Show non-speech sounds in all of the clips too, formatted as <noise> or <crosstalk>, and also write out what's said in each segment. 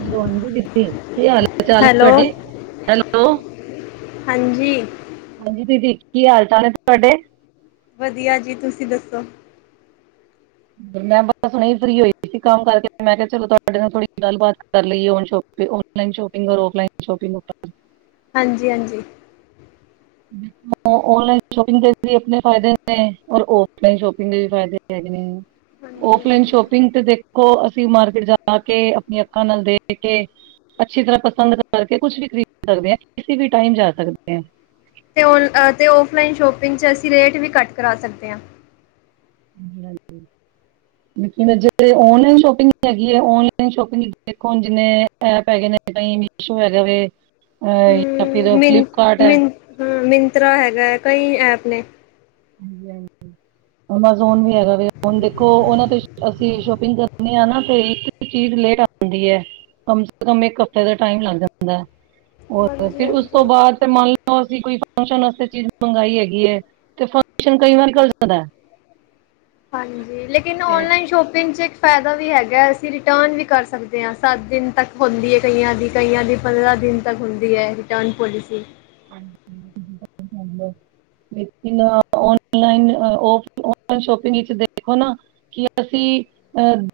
Hello ਹਾਂਜੀ ਦੀਦੀ ਕੀ ਹਾਲ- ਚਾਲ ਹੈਲੋ ਤੁਹਾਡੇ ਹੈਲੋ। ਹਾਂਜੀ। ਹਾਂਜੀ ਦੀਦੀ ਕੀ ਹਾਲ- ਚਾਲ ਨੇ ਤੁਹਾਡੇ। ਵਧੀਆ ਜੀ ਤੁਸੀਂ ਦੱਸੋ। ਮੈਂ ਬਸ ਹੁਣੇ ਫਿਰੀ ਹੋਈ ਸੀ ਕੰਮ ਕਰਕੇ ਮੈਂ ਕਿਹਾ ਚਲੋ ਤੁਹਾਡੇ ਨਾਲ ਥੋੜ੍ਹੀ ਗੱਲਬਾਤ। ਕਰ ਲਈ ਔਨ ਸ਼ੋਪਿੰ ਔਨਲਾਈਨ ਸ਼ੋਪਿੰਗ ਕਰੋ ਔਫਲਾਈਨ ਸ਼ੋਪਿੰਗ। ਹਾਂਜੀ -ਹਾਂਜੀ। <inaudible> ਔਨਲਾਈਨ ਸ਼ੋਪਿੰਗ ਦੇ ਆਪਣੇ ਫਾਇਦੇ ਨੇ ਔਰ ਔਫਲਾਈਨ ਸ਼ੋਪਿੰਗ ਦੇ ਵੀ ਫਾਇਦੇ ਹੈਗੇ ਨੇ। ਹਾਂਜੀ ਓਫਲਾਈਨ ਹਾਂਜੀ ਸ਼ੋਪਿੰਗ ਤੇ ਦੇਖੋ, ਅਸੀਂ ਮਾਰਕੀਟ ਜਾ ਕੇ ਆਪਣੀਆਂ ਅੱਖਾਂ ਨਾਲ ਦੇਖ ਕੇ। ਅੱਛੀ ਤਰ੍ਹਾਂ ਪਸੰਦ ਕਰਕੇ ਕੁਛ ਵੀ ਖਰੀਦ ਸਕਦੇ ਕਿਸੀ ਵੀ ਟਾਈਮ ਜਾ ਸਕਦੇ ਹ। ਅ ਔਨ ਔਫਲਾਈਨ ਸ਼ੋਪਿੰਗ ਚ ਰੇਟ ਵੀ ਘੱਟ ਕਰਾ ਸਕਦੇ ਹਾਂ। ਹਾਂਜੀ-ਹਾਂਜੀ। ਮ ਜਿਹੜੇ ਔਨਲਾਈਨ ਸ਼ੋਪਿੰਗ ਹੈਗੀ ਹੈ, ਔਨਲਾਈਨ ਸ਼ੋਪਿੰਗ ਦੇਖੋ ਜਿਵੇੇ। ਐਪ ਹੈਗੇ ਨੇ ਤਾਂ ਮੀਸ਼ੋ ਹੈਗਾ ਵ ਅਹ। ਜਾਂ ਫਿਰ ਮ ਮਿੰਨ- ਫਲਿੱਪਕਾਰਟ ਹੈ ਮਿੰਨ ਹਾਂ ਮਿੰਤਰਾ ਹੈਗਾ ਹੈ ਕਈ ਐਪ ਨੇ। ਹਾਂਜੀ ਹਾਂਜੀ। <inaudible> ਅਮਾਜ਼ੋਨ ਵੀ ਹੈਗਾ ਵ ਹੁਣ ਦੇਖੋ ਉਹਨਾਂ ਤੇ ਅਸੀਂ ਸ਼ੋਪਿੰਗ ਕਰਨੀ ਆ ਨਾ ਤੇ। ਚੀਜ਼ ਲੇਟ ਆਂਦੀ ਹੈ ਕਮ ਸੇ ਕਮ ਇਕ ਹਫ਼ਤੇ ਦਾ ਟਾਈਮ ਲੱਗ ਜਾਂਦਾ ਹੈ। ਹੋਰ ਹਾਂਜੀ ਫਿਰ ਉਸ ਤੋਂ ਹਾਂਜੀ ਬਾਅਦ ਤੇ ਮੰਨ ਲਓ, ਅਸੀਂ ਕੋਈ ਫੰਕਸ਼ਨ ਵਾਸਤੇ ਚੀਜ਼ ਮੰਗਾਈ ਹੈਗੀ ਹੈ। ਸ਼ਨ ਕਈ ਵਾਰੀ ਘੱਲ ਜਾਂਦਾ। ਹਾਂਜੀ ਲੇਕਿਨ ਹੈ ਤੇ ਔਨਲਾਈਨ ਸ਼ੋਪਿੰਗ 'ਚ। ਫਾਇਦਾ ਵੀ ਹੈਗਾ। ਅਸੀਂ ਰਿਟਰਨ ਵੀ ਕਰ ਸਕਦੇ ਹਾਂ। ਸੱਤ ਦਿਨ ਤੱਕ ਹੁੰਦੀ ਹੈ ਕਈਆਂ ਦੀ ਕਈਆਂ ਦੀ ਪੰਦਰਾਂ ਦਿਨ। ਤਕ ਹੁੰਦੀ ਹੈ ਰਿਟਰਨ ਪੋਲਸੀ। ਹ ਚ <inaudible> ਲੇਕਿਨ ਔਨਲਾਈਨ, ਔਫਲਾਈਨ ਸ਼ੋਪਿੰਗ ਵਿੱਚ ਦੇਖੋ ਨਾ। ਕਿ ਅਸੀਂ ਅਹ।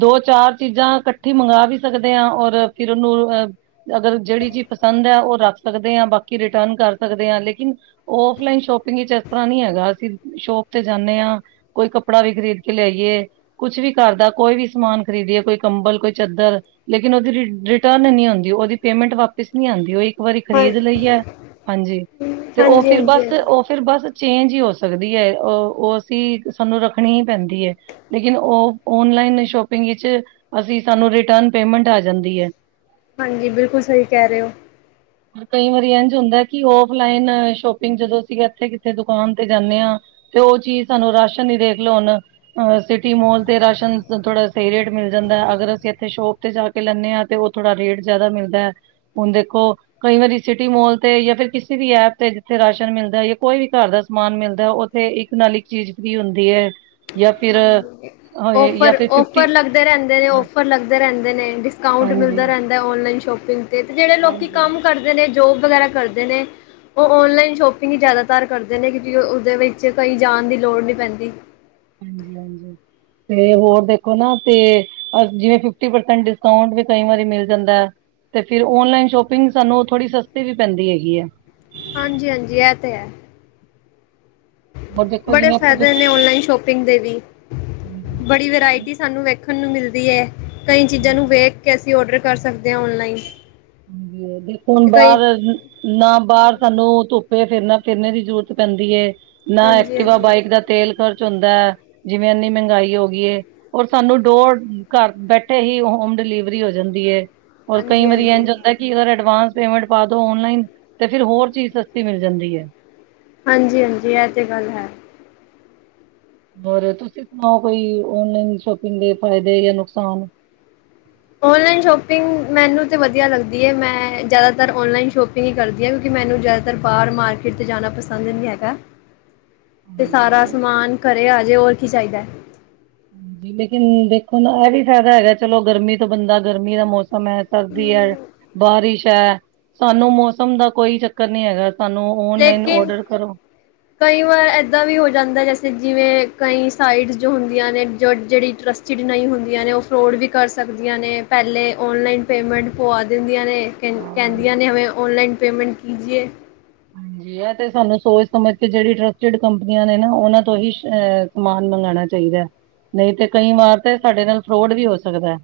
ਦੋ, ਚਾਰ ਚੀਜ਼ਾਂ ਇਕੱਠੀ ਮੰਗਵਾ ਵੀ ਸਕਦੇ ਹਾਂ ਔਰ ਫਿਰ ਉਹਨੂੰ ਅਹ ਅਗਰ ਜਿਹੜੀ ਚੀਜ਼ ਪਸੰਦ ਹੈ, ਉਹ ਰੱਖ ਸਕਦੇ ਆਂ। ਬਾਕੀ ਰਿਟਰਨ ਕਰ ਸਕਦੇ ਹਾਂ ਲੇਕਿਨ ਔਫਲਾਈਨ ਸ਼ੋਪਿੰਗ ਵਿਚ ਇਸ ਤਰ੍ਹਾਂ ਨੀ ਹੈਗਾ ਅਸੀਂ ਸ਼ੋਪ ਤੇ ਜਾਂਨੇ ਆਂ ਕੋਈ ਕੱਪੜਾ ਵੀ ਖਰੀਦ ਕੇ ਲਿਆਇਏ ਕੁਛ ਵੀ ਘਰਦਾ ਕੋਈ ਵੀ ਸਮਾਨ ਖਰੀਦੀਏ ਕੋਈ ਕੰਬਲ, ਕੋਈ ਚਦਰ ਲੇਕਿਨ ਉਹਦੀ ਰਿਟਰਨ ਨੀ ਆਦੀ ਉਹਦੀ ਪੇਮੈਂਟ ਵਾਪਿਸ ਨਹੀਂ ਆਂਦੀ, ਉਹ ਇੱਕ ਵਾਰੀ ਹਾਂ ਖ਼ਰੀਦ ਲਈ ਏ ਹਾਂਜੀ, ਤੇ ਉਹ ਹਾਂਜੀ ਫਿਰ ਹਾਂਜੀ ਹਾਂਜੀ ਬਸ ਉਹ ਫਿਰ ਬਸ ਚੇਂਜ ਹੀ ਹੋ ਸਕਦੀ ਏ। ਉਹ ਉਹ ਅਸੀਂ ਸਾਨੂੰ ਰੱਖਣੀ ਹੀ ਪੈਂਦੀ ਏ। ਲੇਕਿਨ ਉਹ ਔਨਲਾਈਨ ਸ਼ੋਪਿੰਗ ਵਿੱਚ ਅਸੀਂ ਸਾਨੂੰ ਰਿਟਰਨ ਪੇਮੈਂਟ ਆ ਜਾਂਦੀ ਏ। ਹਾਂਜੀ, ਬਿਲਕੁਲ ਸਹੀ ਕਹਿ ਰਹੇ ਹੋ। ਕਈ ਵਾਰੀ ਇੰਝ ਹੁੰਦਾ ਕਿ ਔਫਲਾਈਨ ਸ਼ੋਪਿੰਗ ਜਦੋਂ ਅਸੀਂ ਇਥੇ ਕਿੱਥੇ ਦੁਕਾਨ ਤੇ ਜਾਂਨੇ ਆ ਤੇ ਉਹ ਚੀਜ਼ ਸਾਨੂੰ ਰਾਸ਼ਨ ਹੀ ਦੇਖ ਲਓ ਹੁਣ ਸਿਟੀ ਮੋਲ ਤੇ ਰਾਸ਼ਨ ਥੋੜਾ ਸਹੀ ਰੇਟ ਮਿਲ ਜਾਂਦਾ ਅਗਰ ਅਸੀਂ ਇੱਥੇ ਸ਼ੋਪ ਤੇ ਜਾ ਲੈਂਦੇ ਹਾਂ ਤੇ ਉਹ ਥੋੜ੍ਹਾ ਰੇਟ ਜਿਆਦਾ ਮਿਲਦਾ ਹੁਣ ਦੇਖੋ ਕਈ ਵਾਰੀ ਸਿਟੀ ਮੋਲ ਤੇ ਜਾਂ ਫਿਰ ਕਿਸੇ ਵੀ ਐਪ ਤੇ ਜਿੱਥੇ ਰਾਸ਼ਨ ਮਿਲਦਾ, ਜਾਂ ਕੋਈ ਵੀ ਘਰ ਦਾ ਸਮਾਨ ਮਿਲਦਾ ਉ ਤੇ ਇੱਕ ਨਾਲ ਇੱਕ ਚੀਜ਼ ਵੀ ਫ੍ਰੀ ਹੁੰਦੀ ਹੈ ਜਾਂ ਫਿਰ ਜਾਂ ਓਫਰ ਫਿਰ ਫਿਫਟੀ ਓਫਰ ਲੱਗਦੇ ਰਹਿੰਦੇ ਨੇ ਓਫਰ ਲੱਗਦੇ ਰਹਿੰਦੇ ਨੇ ਡਿਸਕਾਊਟ ਹਾਂਜੀ ਮਿਲਦਾ ਰਹਿਣ ਔਨਲਾਈਨ ਸ਼ੋਪਿੰਗ ਤੇ ਜਿਹੜੇ ਲੋਕੀ ਹਾਂਜੀ ਕੰਮ ਕਰਦੇ ਨੇ ਜੋਬ ਵਗੈਰਾ ਕਰਦੇ ਨੇ ਉਹ ਔਨਲਾਈਨ ਸ਼ੋਪਿੰਗ ਹੀ ਜ਼ਿਆਦਾਤਰ ਕਰਦੇ ਨੇ ਕਿਉਂਕਿ ਉਹਦੇ ਵਿੱਚ ਕਈ ਜਾਣ ਦੀ ਲੋੜ ਨਹੀਂ ਪੈਂਦੀ। ਹਾਂਜੀ, ਹਾਂਜੀ ਤੇ ਹੋਰ ਦੇਖੋ ਨਾ ਤੇ ਜਿਵੇਂ ਫਿਫਟੀ ਪਰਸੈਂਟ ਡਿਸਕਾਟ ਵੀ ਕਈ ਵਾਰੀ ਮਿਲ ਜਾਂਦਾ ਏ ਤੇ ਫਿਰ ਔਨਲਾਈਨ ਸ਼ੋਪਿੰਗ ਸਾਨੂੰ ਥੋੜੀ ਸਸਤੀ ਵੀ ਪੈਂਦੀ ਹੈਗੀ ਏ। ਹਾਂਜੀ, ਹਾਂਜੀ ਇਹ ਤੇ ਹੈ, ਹੋਰ ਦੇਖੋ ਬੜੇ ਜਿਵੇਂ ਆਪਾਂ ਦੁ- ਫਾਇਦੇ ਨੇ ਓਨਲਾਈਨ ਸ਼ੋਪਿੰਗ ਪਿੰਗ ਦੇ ਵੀ ਹਾਂਜੀ, ਬੜੀ ਵਰਾਇਟੀ ਸਾਨੂੰ ਵੇਖਣ ਨੂੰ ਮਿਲਦੀ ਏ, ਕਈ ਚੀਜ਼ਾਂ ਨੂੰ ਹਾਂਜੀ। ਵੇਖ ਕੇ ਅਸੀਂ ਔਡਰ ਕਰ ਸਕਦੇ ਆਂ ਔਨਲਾਈਨ ਹਾਂਜੀ, ਦੇਖੋ ਹੁਣ ਤੇ ਕਈ ਬਾਹਰ ਨਾ ਬਾਹਰ ਸਾਨੂੰ ਧੁੱਪੇ ਫਿਰਨਾ ਫਿਰਨੇ ਦੀ ਜ਼ਰੂਰਤ ਪੈਂਦੀ ਏ, ਨਾ ਹਾਂਜੀ ਐਕਟਿਵਾ ਹਾਂਜੀ ਹਾਂਜੀ ਬਾਇਕ ਦਾ ਤੇਲ ਖਰਚ ਹੁੰਦਾ ਏ, ਜਿਵੇਂ ਇੰਨੀ ਮਹਿੰਗਾਈ ਹੋ ਗਈ ਏ ਔਰ ਸਾਨੂੰ ਡੋਰ ਘਰ ਬੈਠੇ ਹੀ ਹੋਮ ਡਿਲੀਵਰੀ ਹੋ ਜਾਂਦੀ ਏ ਔਰ ਕਈ ਹਾਂਜੀ ਵਾਰੀ ਇੰਝ ਹੁੰਦਾ ਅਗਰ ਅਡਵਾਂਸ ਪੇਮੈਂਟ ਪਾ ਦੋ ਔਨਲਾਈਨ ਤੇ ਫਿਰ ਹੋਰ ਚੀਜ਼ ਸਸਤੀ ਮਿਲ ਜਾਂਦੀ ਏ। ਹਾਂਜੀ, ਹਾਂਜੀ ਇਹ ਤੇ ਗੱਲ ਹੈ। ਹੋਰ ਤੁਸੀਂ ਸੁਣਾਓ ਕੋਈ ਓਨਲਾਈਨ ਸ਼ੋਪਿੰਗ ਦੇ ਫਾਇਦੇ ਜਾਂ ਨੁਕਸਾਨ। ਔਨਲਾਈਨ ਸ਼ੋਪਿੰਗ ਮੈਨੂੰ ਤਾਂ ਵਧੀਆ ਲੱਗਦੀ ਏ ਮੈਂ ਜ਼ਿਆਦਾਤਰ ਔਨਲਾਈਨ ਸ਼ੋਪਿੰਗ ਹੀ ਕਰਦੀ ਆ ਕਿਉਂਕਿ ਮੈਨੂੰ ਜ਼ਿਆਦਾਤਰ ਬਾਹਰ ਮਾਰਕੀਟ ਚ ਜਾਣਾ ਪੰਸਦ ਨਹੀਂ ਹੈਗਾ। <unintelligible> ਤੇ ਸਾਰਾ ਹਾਂਜੀ ਸਮਾਨ ਘਰੇ ਆਜੇ ਹੋਰ ਕੀ ਚਾਹੀਦਾ। ਲੇਕਿਨ ਦੇਖੋ ਨਾ ਇਹ ਵੀ ਫਾਇਦਾ ਹੈਗਾ ਚਲੋ ਗਰਮੀ ਤੋਂ ਬੰਦਾ ਗਰਮੀ ਦਾ ਮੌਸਮ ਮੌਸਮ ਹੈ ਸਰਦੀ ਹੈ ਬਾਰਿਸ਼ ਹੈ। ਸਾਨੂੰ ਮੌਸਮ ਦਾ ਕੋਈ ਚੱਕਰ ਨੀ ਹੈਗਾ ਸਾਨੂੰ ਓਨਲਾਈਨ ਲੇਕਿਨ ਔਡਰ ਕਰੋ ਕਈ ਵਾਰ ਏਦਾਂ ਵੀ ਹੋ ਜਾਂਦਾ ਜੈਸੇ ਜਿਵੇਂ ਕਈ ਸਾਈਟਸ ਜੋ ਹੁੰਦੀਆਂ ਨੇ ਜੋ ਜਿਹੜੀ ਹੁੰਦੀਆਂ ਨੇ ਉਹ ਫਰੋਡ ਵੀ ਕਰ ਸਕਦੀਆਂ ਨੇ ਪਹਿਲੇ ਔਨਲਾਈਨ ਪੇਮੈਂਟ ਪਵਾ ਦਿੰਦੀਆਂ ਨੇ ਕਹਿੰਦੀਆਂ ਹਾਂਜੀ ਨੇ ਹਮੇ ਔਨਲਾਈਨ ਪੇਮੈਂਟ ਕੀ ਜੀਏ। ਹਾਂਜੀ। 'ਤੇ ਸਾਨੂੰ ਸੋਚ ਸਮਝ ਕੇ ਜੇੜੀ ਟਰਸਟਡ ਕੰਪਨੀਆਂ ਨੇ ਨਾ ਉਨਾਂ ਤੋਂ ਹੀ ਅ ਸਮਾਨ ਮੰਗਾਣਾ ਚਾਈਦੈ। ਨਈ 'ਤੇ ਕਈ ਵਾਰ 'ਤੇ ਸਾਡੇ ਨਾਲ ਫਰੋਡ ਵੀ ਹੋ ਸਕਦਾ ਐ।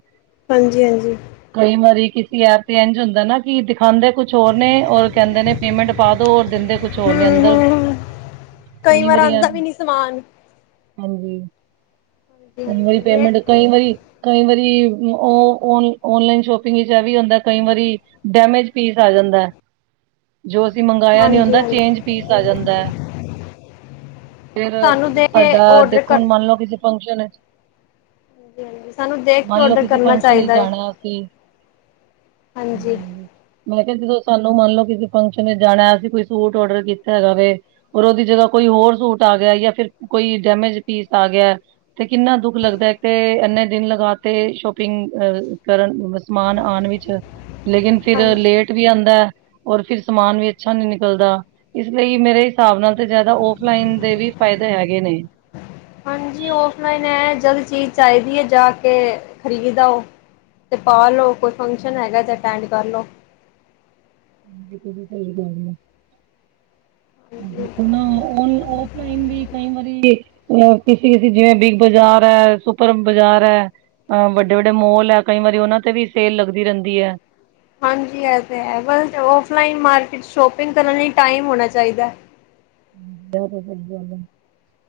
ਹਾਂਜੀ-ਹਾਂਜੀ। ਕਈ ਵਾਰੀ ਕਿਸੀ ਐਪ ਤੇ ਇੰਝ ਹੁੰਦਾ ਨਾ ਕਿ ਦਿਖਾਦੇ ਕੁਛ ਹੋਰ ਨੇ ਔਰ ਕੈਂਦੇ ਨੇ ਪੇਮੈਂਟ ਦੋਰ ਦਿੰਦੇ ਕੁਛ ਔਰ ਨੇ ਹਮ ਅੰਦਰ, ਹਮ ਕਈ ਵਾਰ ਵਾਰੀ ਆਉਂਦਾ ਵੀ ਹਾਂਜੀ, ਨਹੀਂ ਸਮਾਨ ਹਾਂਜੀ ਕਈ ਵਾਰੀ ਪੇਮੈਂਟ, ਹਾਂਜੀ ਕਈ ਵਾਰੀ ਕਈ ਵਾਰੀ ਓ ਓਨ ਔਨਲਾਈਨ ਸ਼ੋਪਿੰਗ ਵਿੱਚ ਐ ਵੀ ਹੁੰਦਾ ਕਈ ਵਾਰੀ ਡੈਮੇਜ ਪੀਸ ਆ ਜਾਂਦਾ ਐ, ਜੋ ਅਸੀਂ ਮੰਗਾਇਆ ਨੀ ਹਾਂਜੀ ਹੁੰਦਾ ਹਾਂਜੀ ਚੇਂਜ ਪੀਸ ਆ ਜਾਂਦੈ। ਫੇਰ ਸਾਨੂੰ ਦੇਖ ਕੇ ਸਾਡਾ ਔਡਰ ਦੇਖੋ ਕਰ ਹੁਣ ਮੰਨ ਲੋ ਕਿਸੇ ਫੰਕਸ਼ਨ 'ਚ ਹਾਂਜੀ-ਹਾਂਜੀ ਸਾਨੂੰ ਦੇਖ ਕੇ ਔਡਰ ਕਰਨਾ ਫੰਕਸ਼ਨ ਵਿੱਚ ਚਾਈਦਾ ਏ। ਜਾਣਾ ਅਸੀਂ ਹਾਂਜੀ। ਮੈਂ ਕੇਆ ਜਦੋਂ ਸਾਨੂੰ ਮੰਨ ਲੋ ਕਿਸੇ ਫੰਕਸ਼ਨ ਵਿੱਚ ਜਾਣਾ ਅਸੀਂ ਕੋਈ ਸੂਟ ਔਡਰ ਕੀਤਾ ਹੈਗਾ ਵੇ ਔਰ ਉਦੀ ਜਗਾ ਕੋਈ ਹੋਰ ਸੂਟ ਆ ਗਿਆ ਜਾਂ ਫਿਰ ਕੋਈ ਡੈਮੇਜ ਪੀਸ ਆ ਗਿਆ 'ਤੇ ਕਿੰਨਾ ਦੁੱਖ ਲੱਗਦਾ ਕੇ ਇੰਨੇ ਦਿਨ ਲਗਾ 'ਤੇ ਸ਼ੋਪਿੰਗ ਅ ਕਰਨ ਵਸ ਸਮਾਨ ਆਣ ਵਿੱਚ ਲੇਕਿਨ ਫਿਰ ਹਾਂਜੀ ਲੇਟ ਵੀ ਆਂਦੈ ਔਰ ਫਿਰ ਸਮਾਨ ਵੀ ਅੱਛਾ ਨੀ ਨਿਕਲਦਾ। ਇਸ ਲਈ ਮੇਰੇ ਹਿਸਾਬ ਨਾਲ' ਤੇ ਜਿਆਦਾ ਔਫਲਾਈਨ ਦੇ ਵੀ ਫਾਇਦੇ ਹੈਗੇ ਨੇ। ਹਾਂਜੀ ਔਫਲਾਈਨ ਐ ਜਦ ਚੀਜ਼ ਚਾਈਦੀ ਐ ਜਾ ਕੇ ਖ਼ਰੀਦ ਆਓ ਤੇ ਪਾ ਲੋ ਕੋਈ ਫੰਕਸ਼ਨ ਹੈਗਾ 'ਤੇ ਅਟੈਂਡ ਕਰ ਲੋ। ਹਾਂਜੀ ਤੁਸੀਂ ਸਈ ਕੈ ਰੀਆ। ਹਾਂਜੀ ਓ ਨਾ ਓਨ ਔਫ ਕਈ ਵਾਰੀ ਕਿਸੀ ਜਿਵੇਂ ਬਿਗ ਬਾਜ਼ਾਰ ਐ, ਸੁਪਰ ਬਾਜ਼ਾਰ ਐ ਅ ਵੱਡੇ-ਵੱਡੇ ਮੋਲ ਐ ਕਈ ਵਾਰੀ ਉਨਾਂ 'ਤੇ ਵੀ ਸੇਲ ਲੱਗਦੀ ਰੈਂਦੀ ਏ। ਹਾਂਜੀ ਐ 'ਤੇ ਹੈ ਬਸ ਔਫਲਾਈਨ ਮਾਰਕੀਟ ਸ਼ੋਪਿੰਗ ਕਰਨ ਲਈ ਟਾਈਮ ਹੋਣਾ ਚਾਈਦੈ।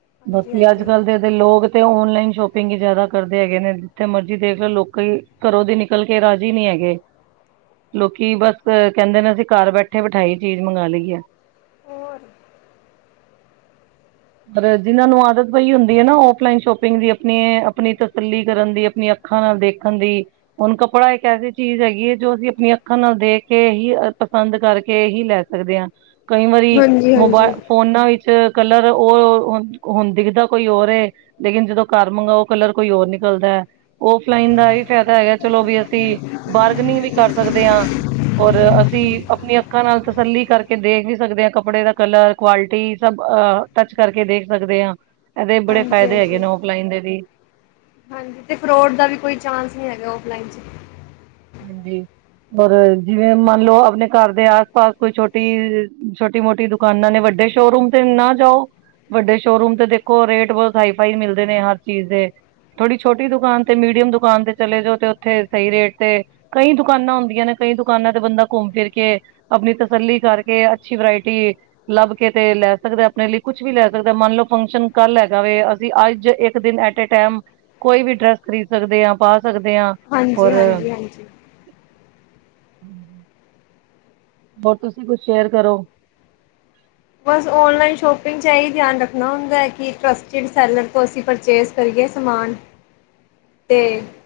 ਹਾਂਜੀ ਬਾਕੀ ਹਾਂਜੀ ਅੱਜ-ਕੱਲ ਦੇ ਲੋਕ 'ਤੇ ਔਨਲਾਈਨ ਸ਼ੋਪਿੰਗ ਈ ਜਿਆਦਾ ਕਰਦੇ ਹੈਗੇ ਨੇ ਜਿੱਥੇ ਮਰਜ਼ੀ ਦੇਖ ਲੋ ਲੋਕੀ ਘਰੋਂ ਦੀ ਨਿਕਲ ਕੇ ਰਾਜੀ ਨੀ ਐਗੇ। ਲੋਕੀ ਬਸ ਕੈਂਦੇ ਨੇ ਅਸੀਂ ਘਰ ਬੈਠੇ ਬਿਠਾਈ ਚੀਜ਼ ਮੰਗਾ ਲਈ ਐ। ਹੋਰ। ਪਰ ਜਿਨਾਂ ਨੂੰ ਆਦਤ ਪਈ ਹੁੰਦੀ ਏ ਨਾ ਔਫਲਾਈਨ ਸ਼ੋਪਿੰਗ ਦੀ ਆਪਣੀ-ਆਪਣੀ ਤਸੱਲੀ ਕਰਨ ਦੀ ਆਪਣੀ ਅੱਖਾਂ ਨਾਲ ਦੇਖਣ ਦੀ ਹੁਣ ਕੱਪੜਾ ਇੱਕ ਐਸੀ ਚੀਜ਼ ਹੈਗੀ ਏ ਜੋ ਅਸੀਂ ਆਪਣੀਆਂ ਅੱਖਾਂ ਨਾਲ ਦੇਖ ਕੇ ਹੀ ਪਸੰਦ ਕਰਕੇ ਹੀ ਲੈ ਸਕਦੇ ਆ ਕਈ ਵਾਰੀ ਹਾਂਜੀ ਮੋਬਾਇ ਹਾਂਜੀ ਫੋਨਾਂ ਵਿੱਚ ਕਲ ਰ ਔਰ ਓ ਹੁਣ, ਹੁਣ ਦਿਖਦਾ ਕੋਈ ਹੋਰ ਏ ਲੇਕਿਨ ਜਦੋਂ ਘਰ ਮੰਗਾਓ ਕਲਰ ਕੋਈ ਹੋਰ ਨਿਕਲਦਾ ਐ। ਔਫਲਾਇਨ ਦਾ ਏ ਫਾਇਦਾ ਹੈਗਾ ਚਲੋ ਵੀ ਅਸੀਂ ਬਾਰਗਨਿੰਗ ਵੀ ਸਕਦੇ ਆ। ਔਰ ਅਸੀਂ ਆਪਣੀਆ ਅੱਖਾਂ ਨਾਲ ਤਸੱਲੀ ਕਰਕੇ ਦੇਖ ਵੀ ਸਕਦੇ ਆ ਕੱਪੜੇ ਦਾ ਕਲਰ ਕੁਆਲਿਟੀ ਸਭ ਟੱਚ ਕਰਕੇ ਦੇਖ ਸਕਦੇ ਆ, ਏਦੇ ਬੜੇ ਹਾਂਜੀ ਫਾਇਦੇ ਹੈਗੇ ਹਾਂਜੀ ਨੇ ਔਫਲਾਈਨ ਦੇ ਵੀ। ਹਾਂਜੀ 'ਤੇ ਫਰੋਡ ਦਾ ਵੀ ਕੋਈ ਚਾਂਸ ਨੀ ਹੈਗਾ ਔਫਲਾਈਨ 'ਚ। ਹਾਂਜੀ। ਔਰ ਜਿਵੇਂ ਮੰਨ ਲੋ ਆਪਣੇ ਘਰ ਦੇ ਆਸ ਪਾਸ ਕੋਈ ਛੋਟੀ, ਛੋਟੀ ਮੋਟੀ ਦੁ ਕਾਨਾਂ ਨੇ ਵੱਡੇ ਸ਼ੋ ਰੂਮ 'ਤੇ ਨਾ ਜਾਓ। ਵੱਡੇ ਸ਼ੋ ਰੂਮ ਤੇ ਦੇਖੋ ਰੇਟ ਬੋਤ ਹਾਈ ਫਾਈ ਮਿਲਦੇ ਨੇ ਹਰ ਚੀਜ਼ ਦੇ। ਥੋੜੀ ਛੋਟੀ ਦੁਕਾਨ 'ਤੇ ਮੀਡੀਅਮ ਦੁਕਾਨ 'ਤੇ ਚਲੇ ਜਾਓ ਤੇ ਉੱਥੇ ਸਈ ਰੇਟ ਤੇ ਕਈ ਦੁਕਾਨਾਂ ਹੁੰਦੀਆਂ ਨੇ, ਕਈ ਦੁਕਾਨਾਂ ਤੇ ਬੰਦਾ ਘੁੰਮ ਫਿਰ ਕੇ ਆਪਣੀ ਤਸੱਲੀ ਕਰਕੇ ਅੱਛੀ ਬਰੈਟੀ ਲੱਭ ਕੇ ਤੇ ਲੈ ਸਕਦੇ ਐ, ਆਪਣੇ ਲਈ ਕੁਛ ਵੀ ਲੈ ਸਕਦਾ ਮੰਨ ਲਓ ਫੰਕਸ਼ਨ ਕੱਲ੍ਹ ਹੈਗਾ ਵੇ ਅਸੀਂ ਅੱਜ ਇੱਕ ਦਿਨ ਏਟੇ ਟੈਮ, ਕੋਈ ਵੀ ਡਰੈਸ ਖਰੀਦ ਸਕਦੇ ਆ ਪਾ ਸਕਦੇ ਆ। ਹਾਂਜੀ-ਹਾਂਜੀ-ਹਾਂਜੀ, ਹੋਰ ਤੁਸੀਂ ਕੁਛ ਸ਼ੇਅਰ ਕਰੋ। ਬਸ ਔਨਲਾਇਨ ਸ਼ੋਪਿੰਗ 'ਚ ਇਹੀ ਧਿਆਨ ਰੱਖਣਾ ਹੁੰਦਾ ਐ, ਕਿ ਟਰੱਸਟਿਡ ਸ਼ੈਲਰ ਤੋਂ ਅਸੀਂ ਪਰਚੇਜ ਕਰੀਏ ਸਮਾਨ। <inaudible> ਤੇ,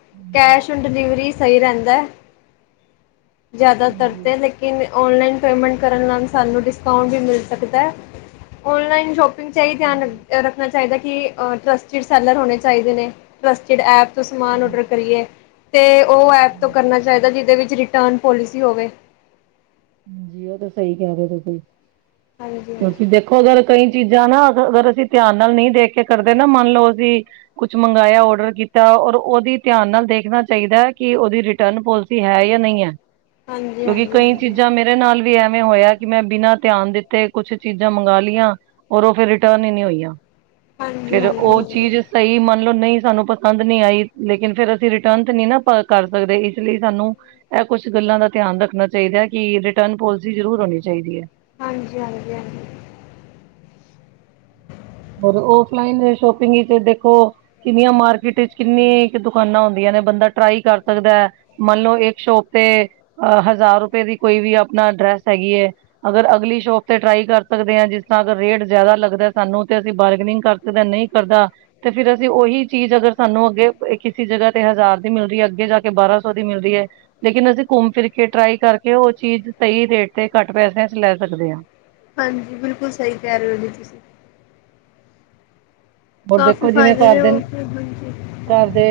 ਹਾਂਜੀ, ਕੈਸ਼ ਡਿਲੀਵਰੀ ਸਹੀ ਰਹਿੰਦਾ ਐ। ਜਿਆਦਾ ਤਰ ਹਾਂਜੀ, ਤੇ ਕਿਨੇ ਔਨਲਾਈਨ ਪੇਮੈਂਟ ਕਰਨ ਨਾਲ ਸਾਨੂੰ ਡਿਸਕਉਟ ਵੀ ਮਿਲ ਸਕਦਾ, ਔਨਲਾਈਨ ਸ਼ੋਪ ਇਹੀ ਧਿਆਨ ਹਾਂਜੀ, ਰੱਖਣਾ ਚਾਹੀਦਾ, ਕਿ ਟਰੱਸਟਡ ਸੈਲਰ ਹੋਣੇ ਚਾਹੀਦੇ ਨੇ ਟਰੱਸਟਡ ਐਪ ਤੋਂ ਸਮਾਨ ਹਾਂਜੀ, ਔਡਰ ਕਰੀਏ, ਤੇ ਉਹ ਐਪ ਤੋਂ ਹਾਂਜੀ। ਕਰਨਾ ਚਾਹੀਦਾ ਜਿਹਦੇ ਵਿੱਚ ਰਿਟਰਨ ਪੋਲਿਸੀ ਹੋਵੇ। ਹਾਜੀ ਉਹ ਤਾਂ ਸਹੀ ਕਹਿ ਰਹੇ ਤੁਸੀਂ ਹਾਂਜੀ ਕਿਉਂਕਿ ਹਾਂਜੀ। ਦੇਖ ਅਗਰ ਕਈ ਚੀਜ਼ਾਂ ਨਾ ਅਗਰ ਅਸੀਂ ਧਿਆਨ ਨਾਲ ਨਈ ਦੇਖ ਕੇ ਕਰਦੇ ਨਾ ਮੰਨ ਲਓ ਅਸੀਂ ਕੁਛ ਮੰਗਾਇਆ ਕੀਤਾ ਔਰ ਉਹਦੀ ਧਿਆਨ ਨਾਲ ਦੇਖਣਾ ਚਾਹੀਦਾ ਕਿ ਉਹਦੀ ਰਿਟਰਨਲ ਪੋਲ ਹੈ ਜਾਂ ਨਈ ਐ ਹਾਂਜੀ ਕਿਉਂਕਿ ਹਾਂਜੀ ਕਈ ਹਾਂਜੀ ਚੀਜ਼ਾਂ ਮੇਰੇ ਨਾਲ ਵੀ ਐਵੇਂ ਹੋਇਆ ਕਿ ਮੈਂ ਬਿਨਾਂ ਧਿਆਨ ਦਿੱਤੇ ਕੁਛ ਚੀਜ਼ਾਂ ਮੰਗਾ ਲੀਆਂ। ਔਰ ਉਹ ਫਿਰ ਰਿਟਰਨ ਹੀ ਨੀ ਹੋਈਆਂ ਹਾਂਜੀ ਹਾਂਜੀ ਫਿਰ ਉਹ ਹਾਂਜੀ ਚੀਜ਼ ਸਹੀ ਮੰਨ ਲਓ ਨਈ ਸਾਨੂੰ ਪਸੰਦ ਨੀ ਆਈ ਲੇਕਿਨ ਫਿਰ ਅਸੀਂ ਰਿਟਰਨ ਤੇ ਨੀ ਨਾ ਕਰ ਸਕਦੇ ਇਸ ਲਈ ਸਾਨੂੰ ਇਹ ਕੁਛ ਗੱਲਾਂ ਦਾ ਧਿਆਨ ਚਾਹੀਦਾ ਐ ਕਿ ਰਿਟਰਨ ਪੋਲਿਸੀ ਜਰੂਰ ਹੋਣੀ ਚਾਹੀਦੀ ਐ। ਹਾਂਜੀ-ਹਾਂਜੀ-ਹਾਂਜੀ ਔਫਲਾਈਨ ਦੇ ਸ਼ੋਪਿੰਗ ਵਿਚ ਦੇਖੋ ਕਿੰਨੀਆਂ ਮਾਰਕੀਟ ਚ ਕਿੰਨੀ ਕੁ ਦੁਕਾਨਾਂ ਹੁੰਦੀਆਂ ਨੇ ਬੰਦਾ ਟਰਾਈ ਕਰ ਸਕਦਾ ਐ। ਮੰਨ ਲਓ ਇੱਕ ਸ਼ੋਪ ਤੇ ਹਜ਼ਾਰ ਰੁਪਏ ਦੀ ਕੋਈ ਵੀ ਆਪਣਾ ਡਰੈਸ ਹੈਗੀ ਐ। ਅਗਰ ਅਗਲੀ ਸ਼ੋਪ ਤੇ ਟਰਾਈ ਕਰ ਸਕਦੇ ਆ ਜਿਸ ਥਾਂ ਦਾ ਰੇਟ ਜ਼ਿਆਦਾ ਲੱਗਦਾ ਸਾਨੂੰ ਅਸੀਂ ਬਾਰਗਨਿੰਗ ਕਰ ਸਕਦੇ ਨਈ ਕਰਦਾ। ਤੇ ਫਿਰ ਅਸੀਂ ਉਹੀ ਚੀਜ਼ ਅਗਰ ਸਾਨੂੰ ਅੱਗੇ ਕਿਸੇ ਜਗ੍ਹਾ ਤੇ ਹਜ਼ਾਰ ਦੀ ਮਿਲਦੀ ਐ ਅੱਗੇ ਜਾ ਕੇ ਬਾਰਾਂ ਸੌ ਦੀ ਮਿਲਦੀ ਐ। ਲੇਕਿਨ ਅਸੀਂ ਘੁੰਮ ਫਿਰ ਕੇ ਟਰਾਈ ਕਰਕੇ ਉਹ ਚੀਜ਼ ਸਈ ਰੇਟ ਤੇ ਘੱਟ ਪੈਸਿਆ ਚ ਲੈ ਸਕਦੇ ਆ। ਹਾਂਜੀ ਬਿਲਕੁਲ ਸਹੀ ਕਹਿ ਰੇ ਔ ਜੀ ਤੁਸੀਂ ਔਰ ਕਾਫੀ ਦੇਖੋ ਜਿਵੇਂ ਫ਼ਾਇਦੇ ਘਰ ਨੇ ਉਹ ਦੇ ਖਰੀਦਨ ਚ ਘਰ ਦੇ,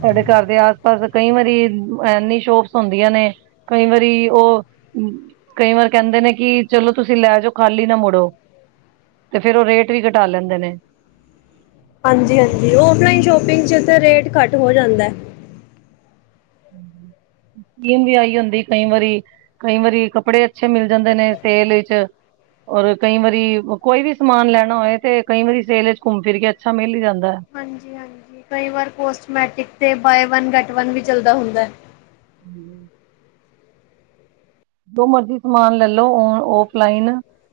ਸਾਡੇ ਘਰ ਦੇ ਆਸ ਪਾਸ ਕਈ ਵਾਰੀ ਐਨੀ ਸ਼ੋਪਸ ਹੁੰਦੀਆਂ ਨੇ ਕਈ ਵਾਰੀ ਉਹ ਕਈ ਵਾਰ ਕਹਿੰਦੇ ਨੇ ਕਿ ਚਲੋ ਤੁਸੀਂ ਲੈ ਜਾਓ ਖਾਲੀ ਨਾ ਮੁੜੋ ਤੇ ਫੇਰ ਉਹ ਰੇਟ ਵੀ ਘਟਾ ਲੈਂਦੇ ਨੇ। ਹਾਂਜੀ-ਹਾਂਜੀ ਔਨਲਾਈਨ ਸ਼ੋਪਿੰਗ ਚ ਰੇਟ ਘੱਟ ਹੋ ਜਾਂਦਾ। <inaudible> ਸਕੀਮ ਵੀ ਆਈ ਹੁੰਦੀ ਏ ਕਈ ਵਾਰੀ, ਕਈ ਵਾਰੀ ਕੱਪੜੇ ਅੱਛੇ ਮਿਲ ਜਾਂਦੇ ਨੇ ਸੇਲ ਵਿਚ ਔਰ ਕਈ ਵਾਰੀ ਕੋਈ ਵੀ ਸਮਾਨ ਲੈਣਾ ਹੋਏ ਤੇ ਕਈ ਵਾਰੀ ਸੇਲ ਵਿਚ ਘੁੰਮ ਫਿਰ ਕੇ ਅੱਛਾ ਮਿਲ ਈ ਜਾਂਦਾ। ਹਾਂਜੀ-ਹਾਜੀ ਕਈ ਵਾਰ ਕੌਸਮੈਟਿਕ ਤੇ ਬਾਏ ਵਨ ਗੈਟ ਵਨ ਵੀ ਚਲਦਾ ਹੁੰਦਾ। <inaudible> ਜੋ ਮਰਜੀ ਸਮਾਨ ਲੈਲੋ ਔਨ ਔਫਲਾਈਨ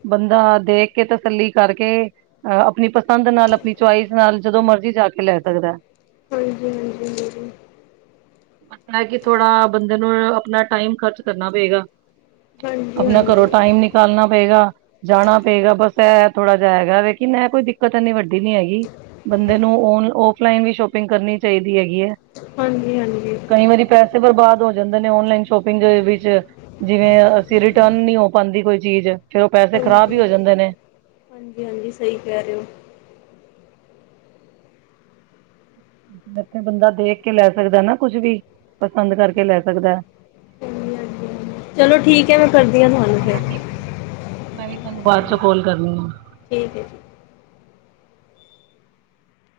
ਬੰਦਾ ਦੇਖ ਕੇ ਤਸੱਲੀ ਕਰਕੇ ਅਹ ਆਪਣੀ ਪਸੰਦ ਨਾਲ ਆਪਣੀ ਚੁਆਇਸ ਨਾਲ ਜਦੋਂ ਮਰਜੀ ਜਾ ਕੇ ਲੈ ਸਕਦਾ। ਹਾਂਜੀ ਹਾਂਜੀ, ਅਪਨਾ ਕਿ ਥੋੜਾ ਬੰਦੇ ਨੂੰ, ਆਪਨਾ ਟਾਈਮ ਖਰਚ ਕਰਨਾ ਪਏਗਾ। ਹਾਂਜੀ ਅਪਨਾ ਘਰੋਂ ਹਾਂਜੀ ਟਾਈਮ ਨਿਕਾਲਨਾ ਪਏਗਾ। ਜਾਨਾ ਪਏਗਾ ਬਸ ਐਹ ਥੋੜ੍ਹਾ ਜੇਆ ਹੈਗਾ, ਲੇਕਿਨ ਐਹ ਕੋਈ ਦਿੱਕਤ ਇੰਨੀ ਵੱਡੀ ਨੀ ਹੈਗੀ। ਬੰਦੇ ਨੂੰ ਔਨ- ਔਫਲਾਈਨ ਵੀ ਸ਼ੋਪਿੰਗ ਕਰਨੀ ਚਾਈਦੀ ਹੈਗੀ ਐ। ਹਾਂਜੀ- ਹਾਂਜੀ। ਕਈ ਵਾਰੀ ਪੈਸੇ ਬਰਬਾਦ ਹੋ ਜਾਂਦੇ ਨੇ, ਔਨਲਾਈਨ ਸ਼ੋਪਿੰਗ ਦੇ ਵਿੱਚ। ਜਿਵੇਂ, ਅਸੀਂ ਰਿਟਰਨ ਨੀ ਹੋ ਪਾਂਦੀ ਕੋਈ ਚੀਜ਼, ਫੇਰ ਉਹ ਪੈਸੇ ਖ਼ਰਾਬ ਈ ਹੋ ਜਾਂਦੇ ਨੇ। ਏਹ ਵੀ ਸਹੀ ਕੈਅ ਰੇਅ ਓ। ਇੱਥੇ ਬੰਦਾ ਦੇਖ ਕੇ ਲੈ ਸਕਦੈ ਨਾ ਕੁਛ ਵੀ, ਪਸੰਦ ਕਰਕੇ ਲੈ ਸਕਦੈ। ਹਾਂਜੀ ਹਾਂਜੀ, <inaudible> ਚਲੋ ਠੀਕ ਐ, ਮੈਂ ਕਰਦੀ ਆ ਤੁਹਾਨੂੰ ਫਿਰ। ਚਲੋ ਠੀਕ ਹੈ ਮੈਂ ਵੀ ਤੁਹਾਨੂੰ ਬਾਦ 'ਚ ਕੌਲ ਕਰਨੀ ਆ। ਠੀਕ ਏ ਜੀ।